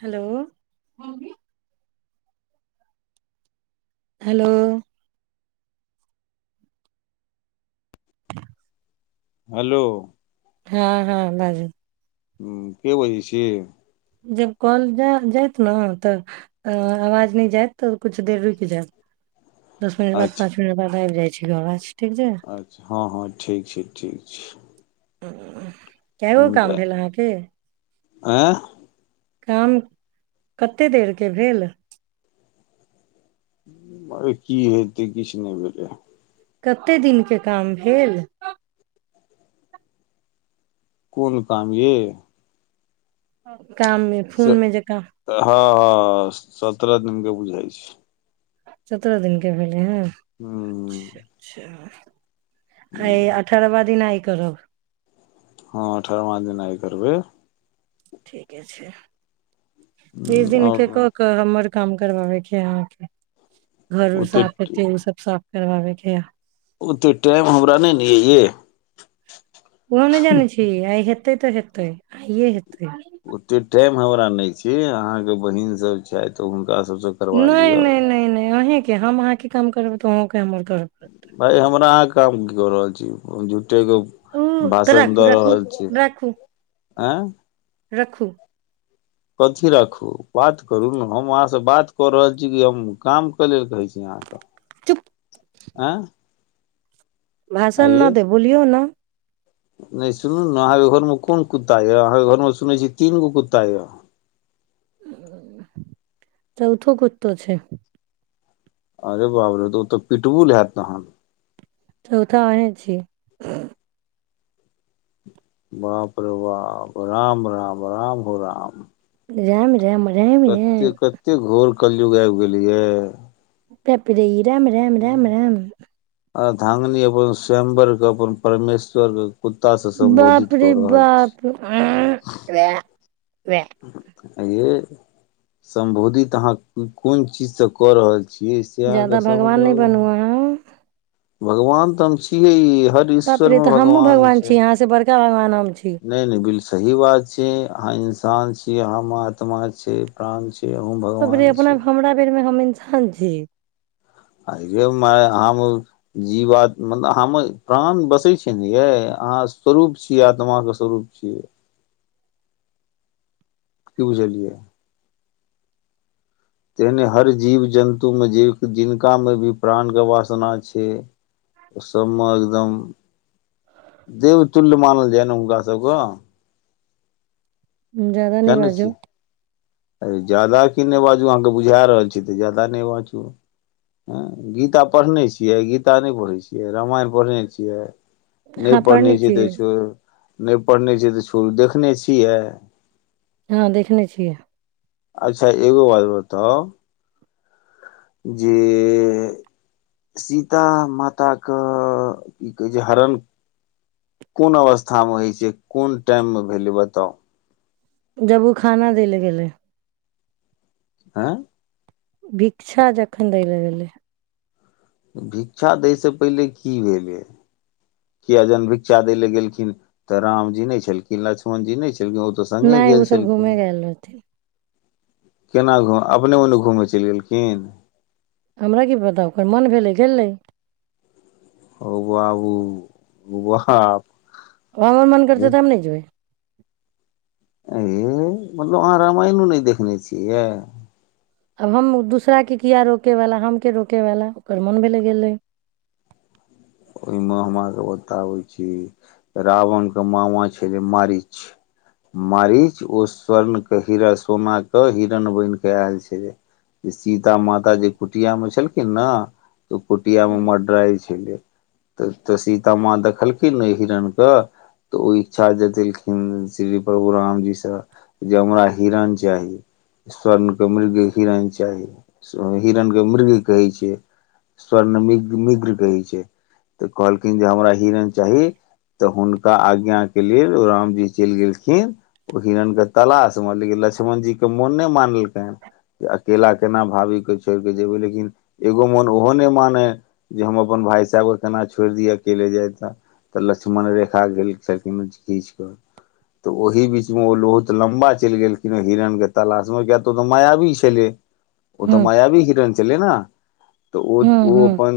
hello hello hello हँ हँ बाजू ह के बजे छिय जब कल जा जायत ने तऽ आवाज नहि जायत तऽ कुछु देर रुकि जायत दस मिनट बाद पाँच अच्छा मिनट बाद आब जाइत छै अवाज अच्छा हँ हँ ठीक छै ठीक छै [inaudible] कए गो काम भेल अहाँके आँ काम कतेक देरके भेल म की हेत किछ नहि भेलै कतेक दिनके काम भेल कोन काम यै हँ काममे फोनमे जकाँ ह सत्ररह दिन के बुझाय छै सतत्रह दिन के भेल ह हूँ अच्छा अच्छा हूँ, ह्य अठरवा दिन करब हँ ठरमा देनाय नहि करबै ठीके छै बिस हूँ, दिन के आओर कऽ क हमर काम करबाबेके ह अहाँके घर उर ओते साफ करत उ सब साफ करबाबे छैा ओते टायम हमरा नै नै अय यै को ने जानै छी अइे तै तऽ हेतै आइये हेतै ओते टाइम हमरा ने छी अहाँ के बहिन सब छै त नहि नहि नहि नहि अही हम अहाँके के काम करब तोहंर भइ हमरा अहाँके काम किी कर रहल उ तऽ बासन राखू दर राखू रहल छै राखू अँ रखू कथी राखू बात करू ने हम अहाँसँ बात कऽ रहल छी कि हम कामके लेल कहै छी अहाँके चुप आँ भाषण नहि दे बोलियौ ने नहि सुनू ने अहाँके घरमे कोन कुत्ता यए अहाँके घरमे सुनै छीियै तीन गो कुत्ता यए चौथो कुत्तो छै अरे बाब रे तऽ ओ तऽ पिटबु हैत तहन चोथा अहि छी बाप र बाप राम राम राम हो राम जेम जेम कतेक कतेक घोर कलयुग आबि गेलियय तेपरि राम राम राम राम आ धांगनी अपन स्वम्बर के अपन परमेश्वर के कुत्ता से सम्बोधित बाप रे कऽ रहल बाप वए ये समबोधित अहाँ कोन चीज से कऽ रहल छी जादा भगवान नहि बनुआ हैं भगवान तऽ हम छी हे ते त हमहूँ भगवान छी यहााँ से बड़का भगवान हम छी नहि नहि बिल सही बात छै ह इस प्राण छीय हम आात्मा छै प्राण छी अहूँ तब भगवान अपना हमरा बेरमे हम ऐना हाँ जी आ यौ माय हम जीवात मतलब हम प्राण बसै छिय ने यै अहाँ स्वरूप छियै आत्माके स्वरूप छियै की बुझलियै तेहने हर जीव जन्तुमे जे जिनकामे भी प्राणके वासना छै ओ सभमे एकदम देवतुल्य मानल जाय ने हुनकास सभके ज्यदा नहि बाजू ऐ ज्यादा की नहि बाजू अहाँकेँ बुझा रहल छी तऽ ज्यादा नहि बाजू एँ गीता पढ़ने छियै गीता नहि पढ़ै छियै रामायण पढ़ने छियै नहि अहाँ पढ़ने छै छियै तऽ नहि पढ़ने छ तऽ उ देखने छियै हँ देखने छियै अच्छा एगो बात उ जे सीता माताके कय की कहै छै हरण कोन अवस्थामे होइत छै कोन टाइममे भेलै बताउ जब ओ खाना देय लयं गेलै आँ भिक्षा जखन दै लए गेलै भिक्षा दै से पहिले की भेलै किया जहन भिक्षा दै ले गेलखिन तऽ रामजी नहि छलखिन लक्ष्मण जी नहि छलिन नहि ओसभ घूमे गेलल रहथिन केना घुम अपने ओन्न घूमय चलि गेलखिन हमरा की पता ओकर मोन भेलै गेलै ओ बाबू होउ बाप ओ हमर मन करतै तब नहि जइबै ऐय मतलब अहाँ रामायणो नहि देखने छियै आब हम दूसराके किए रोकयवला हमके रोकयवला ओकर मोन भेल गेलै ओहिमे हमराके बताबै छी रावणके मामा छलै माररीच माररीच ओ स्वर्णके हरा सोनाके हिरण बनि कऽ आयल छलै जे सीता माता जे कुटियामे छलखिन ने तऽ ओ कुटियामे हूँ मड्रइ छलै तऽ तऽ सीताामाँ देखलखिन ने हिरणके तऽ ओ इच्छा जतेलखिन श्री प्रभ रामजीसँ जे हमरा हिरण चाही स्वर्णके मृग हिरण चाही हिरणके मृग कहै छै स्वर्ण मि मिग्र कहै छै तऽ कहलखिन जे हमरा हिरण चाही तऽ हुनका आज्ञाके लेल रामजी चलि गेलखिन ओ हिरणे तलाशमे लेकिन लक्ष्मण जीे मोन नहि मानलकनि जे अकेला केना भाभीकेँ छोड़ि कऽ जेयबै लेकिन एगो मोन ओहो नहि मानै जे हम अपन भाय साहेब केना छोड़ि दिय अकेले जाय ते तऽ लक्ष्मण रेखा गेल छलखिन खींच कऽ तऽ ओहि बीचमे ओ लहुत लम्बा चलि गेलखिन हिरण के तलाश मे किया तऽ ओ तऽ मायावी छले ओ तऽ माया भवी हिरन छलय न तऽ ओ हूँ ओ हूँ अपन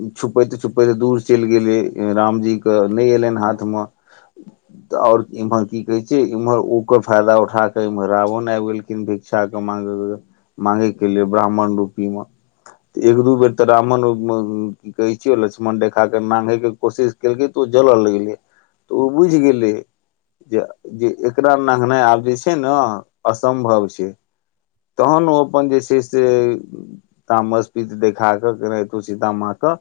छुप छुपैते छुपैते दूर चलि गेले रामजी के नहि एलैनि हाथ मे आओर इम्हर की कहे छै इम्हर ओकर फायदा उठा कऽ इमहर रावण आबि गेलखिन भिक्षाक के मा मांगेके लेल ब्राह्मण रूपी मे तऽ एक दू बेर तऽ रावण ओहि कहै छिय लक्ष्मन रेखा कऽ नांगे के कोशिश केलकै तऽ ओ जलय लगलै तऽ ओ बुझि गेलै जे जे एकरा नांगनाइ आब जे छै ने असम्भव छै तहन ओ अपन जे छै से तामसपित देखा कऽ केनाहित सीता मा त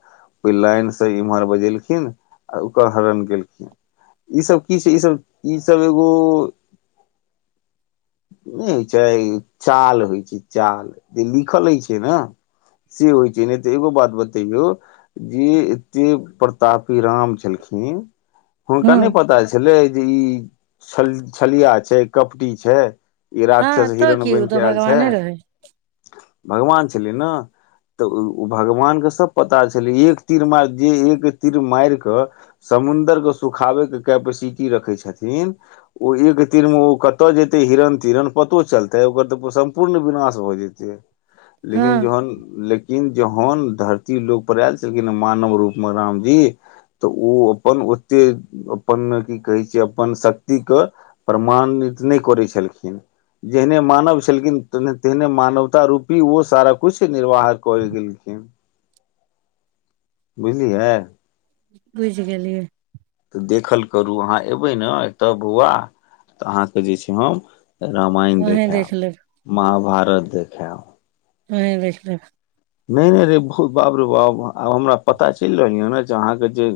लाईन सँ एमहर बजेलखिन आ ओकर हरण केलखिन इ सब की छिय इ सभ ओ नै होय छय चाल होय छय चाल जे लिखल होय छय न से होय छै एगो बात बतेय यौ जेे एतेक प्रतापी राम छलखिन हुनका नहि हूँ पता छलै जे इ छल छलिया छै कपटी छै ई हँ राक्षस तऽ हिरण की बन उ तऽ के आयल छै भगवाने रहै भगवान छलै ने तऽ ओ ओ भगवानके सब पता छलै एक तीर मारि जे एक तीर मारि कऽ समुन्दरके सुखाबैके कैपेसिटी रखै छथिन ओ एक तीरमे ओ कतय जेतै हिरण तिरण पतो चलतै ओकर तऽ सम्पूर्ण विनाश भऽ जेतै हँ लेकिन जहन ल लेकिन जहन धरती लोक पर आयल छलखिन मानव रूपमे रामजी तऽ ओ अपन ओते अपन की कहै छै अपन शक्तिके प्रमाणित नहि करै छलखिन जेहने मानव छलखिन तेने तेहने मानवता रूपी ओ सारा किछु निर्वाह कल गेलखिन बुझलियै बुझि गेलियै तऽ देखल करू अहाँ अयबै ने एतय बौआ तऽ अहाँके जे छै हम रामायण अहें देखेब देख लेब महाभारत देखेब ख ह देख लेब नहि नहि रे ब बाप रे बाप आब हमरा पता चलि रहल य ने जे अहाँके जे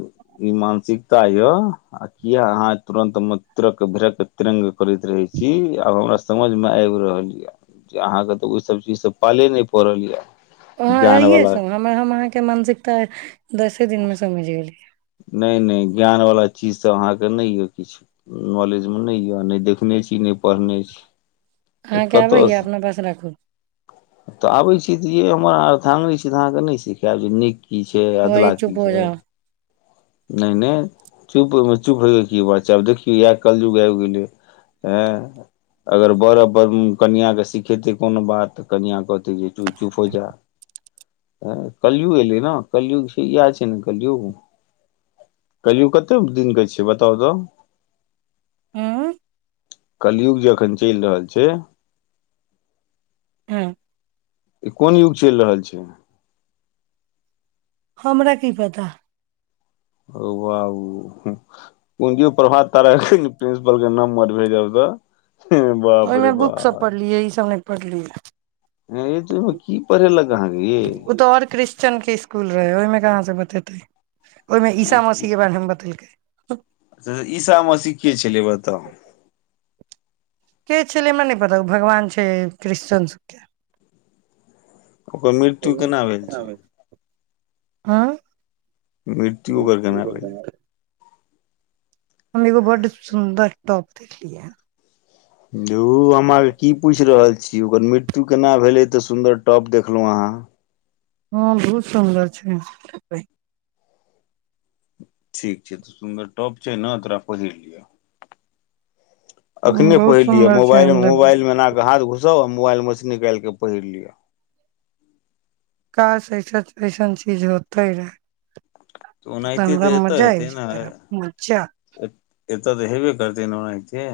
ई मानसिकता यए आ किए अहाँ तुरन्तमे तिरक भिरकक तिरङ्ंग करैत रहैत छी आब हमरा समझमे आबि रहल यए जे अहाँकेँ तऽ ओहिसभ चीजसँ पाले नहि पड़ल यए वहाँ अइये से हमर हम अहाँके मानसिकता दसे दिनमे समझ गेली नहि नहि ज्ञान वाला चीज त अहाँके नहि यए किछु नॉलेजमे नहि यए नहि देखने छी नहि पढ़ने छी तऽ अहाँके आबैया कतऽसँ अपना पास राखू तऽ आबै छी त य हम हमर अर्धांगिनी छी तऽ अहाँके नहि सिखायब जे नीक की छै कहै अधला की चुप हो छै जाउ नहि नहि चुप ओहिमे चुप होयके की बात छै आब देखियौ इएह कलयुग आबि गेलै एँ अगर बर ब कनिआँकेँ सिखेतै कोनो बात तऽ कनिआँ कहतै जे चुप चुप हो जा एँ कलयुग एयलै ने कलयुग छै इएह छै ने कलयुग कलयुग कतेक दिनके छैिय बताउ तऽ हँ कलयुग जे अखन चलि रहल छै हँ ई कोन युग चलि रहल छै हमरा की पता हौ बाबू पुजिं प्रभात तारा प्रिंसिपल के नम्बर भेजब तऽ बाप ओहिमे रे बुक सब बाप पढ़लियै ई सब ने पढ़लिय हे तू की पढ़ेलक अहाँके ओ तऽ आओर क्रिश्चन के स्कुल रहे ओहिमे कहाँ से ब ततै ओहिमे ईसा मसी के बारे मे बतेलकै अच्छा ईसा मसी के छलै बताउ के छलै नहि पता भगवान छै क्रिश्चन सबके ओकर मृत्यु केना भेल छै हँ मृत्यु ओकर केना भेलै हम एगो बड्ड सुन्दर टॉप देखलिए धु हम आहांके की पूछि रहल छी ओकर मृत्यु केना भेलै तऽ सुन्दर टॉप देखलहुँ अहाँ हँ बहुत सुन्दर छै ठीक छै तऽ सुन्दर टॉप छै ने तोरा पहिर लिअ अखने बहुत पढ़लिये सुन्दर छै मोबाइल हम लेबै मोबाइल मे एनाे हाथ घुस सब मोबाइल मछी निकालिक पहिर लिय क ऐसन ऐसन चीज होते रहै तूनाहित तऽ एता हत रह मजा ऐतअ त हैब करते नै आनाहिते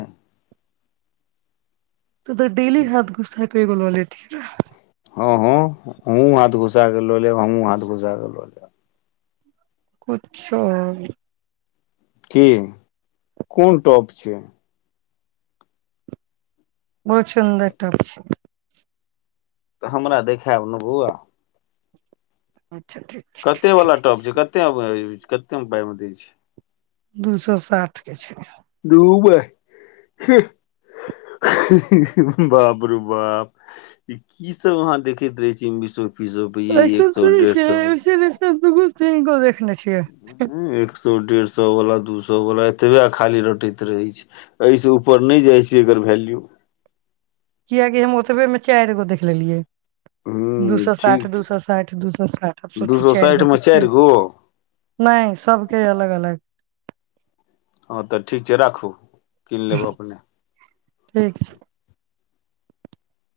तो डेली हाथ घुसा के क ऐगो ल लति हँ हँ हमहूँ हाथ घुसाक क लऽ लेब हमहूँ हाथ घुसा के लऽ लेब कुछो की कोन टॉप छै बहु सुन्दर टॉप छै तऽ हमरा देखायब ने बोआ कते वाला टॉप छै कते कतेक पाय मे दै छै दू सए साठि के छै बाब रू बाप की सब वहाँ देखैत रहै छी विश अयसन थोरे छै अयसन अयसन [unintelligible] देख ह एक सए डेढ़ सए सए व दू सए व एतब खाली रटैत रहै छै एहिसँ नहि जा एकर भैल्यू किएकि हम ओतबेमे चारिगो देख लेलिै ह दू सए साठ ठीक दू छै, सए साठि दू सए साठि अब दू सोचू सौ चारि गो साठि मे कते चारि गो नहि सबके अलग अलग [inaudible] हँ तऽ ठीक छै राखू कीन लेब अपने ठीक छै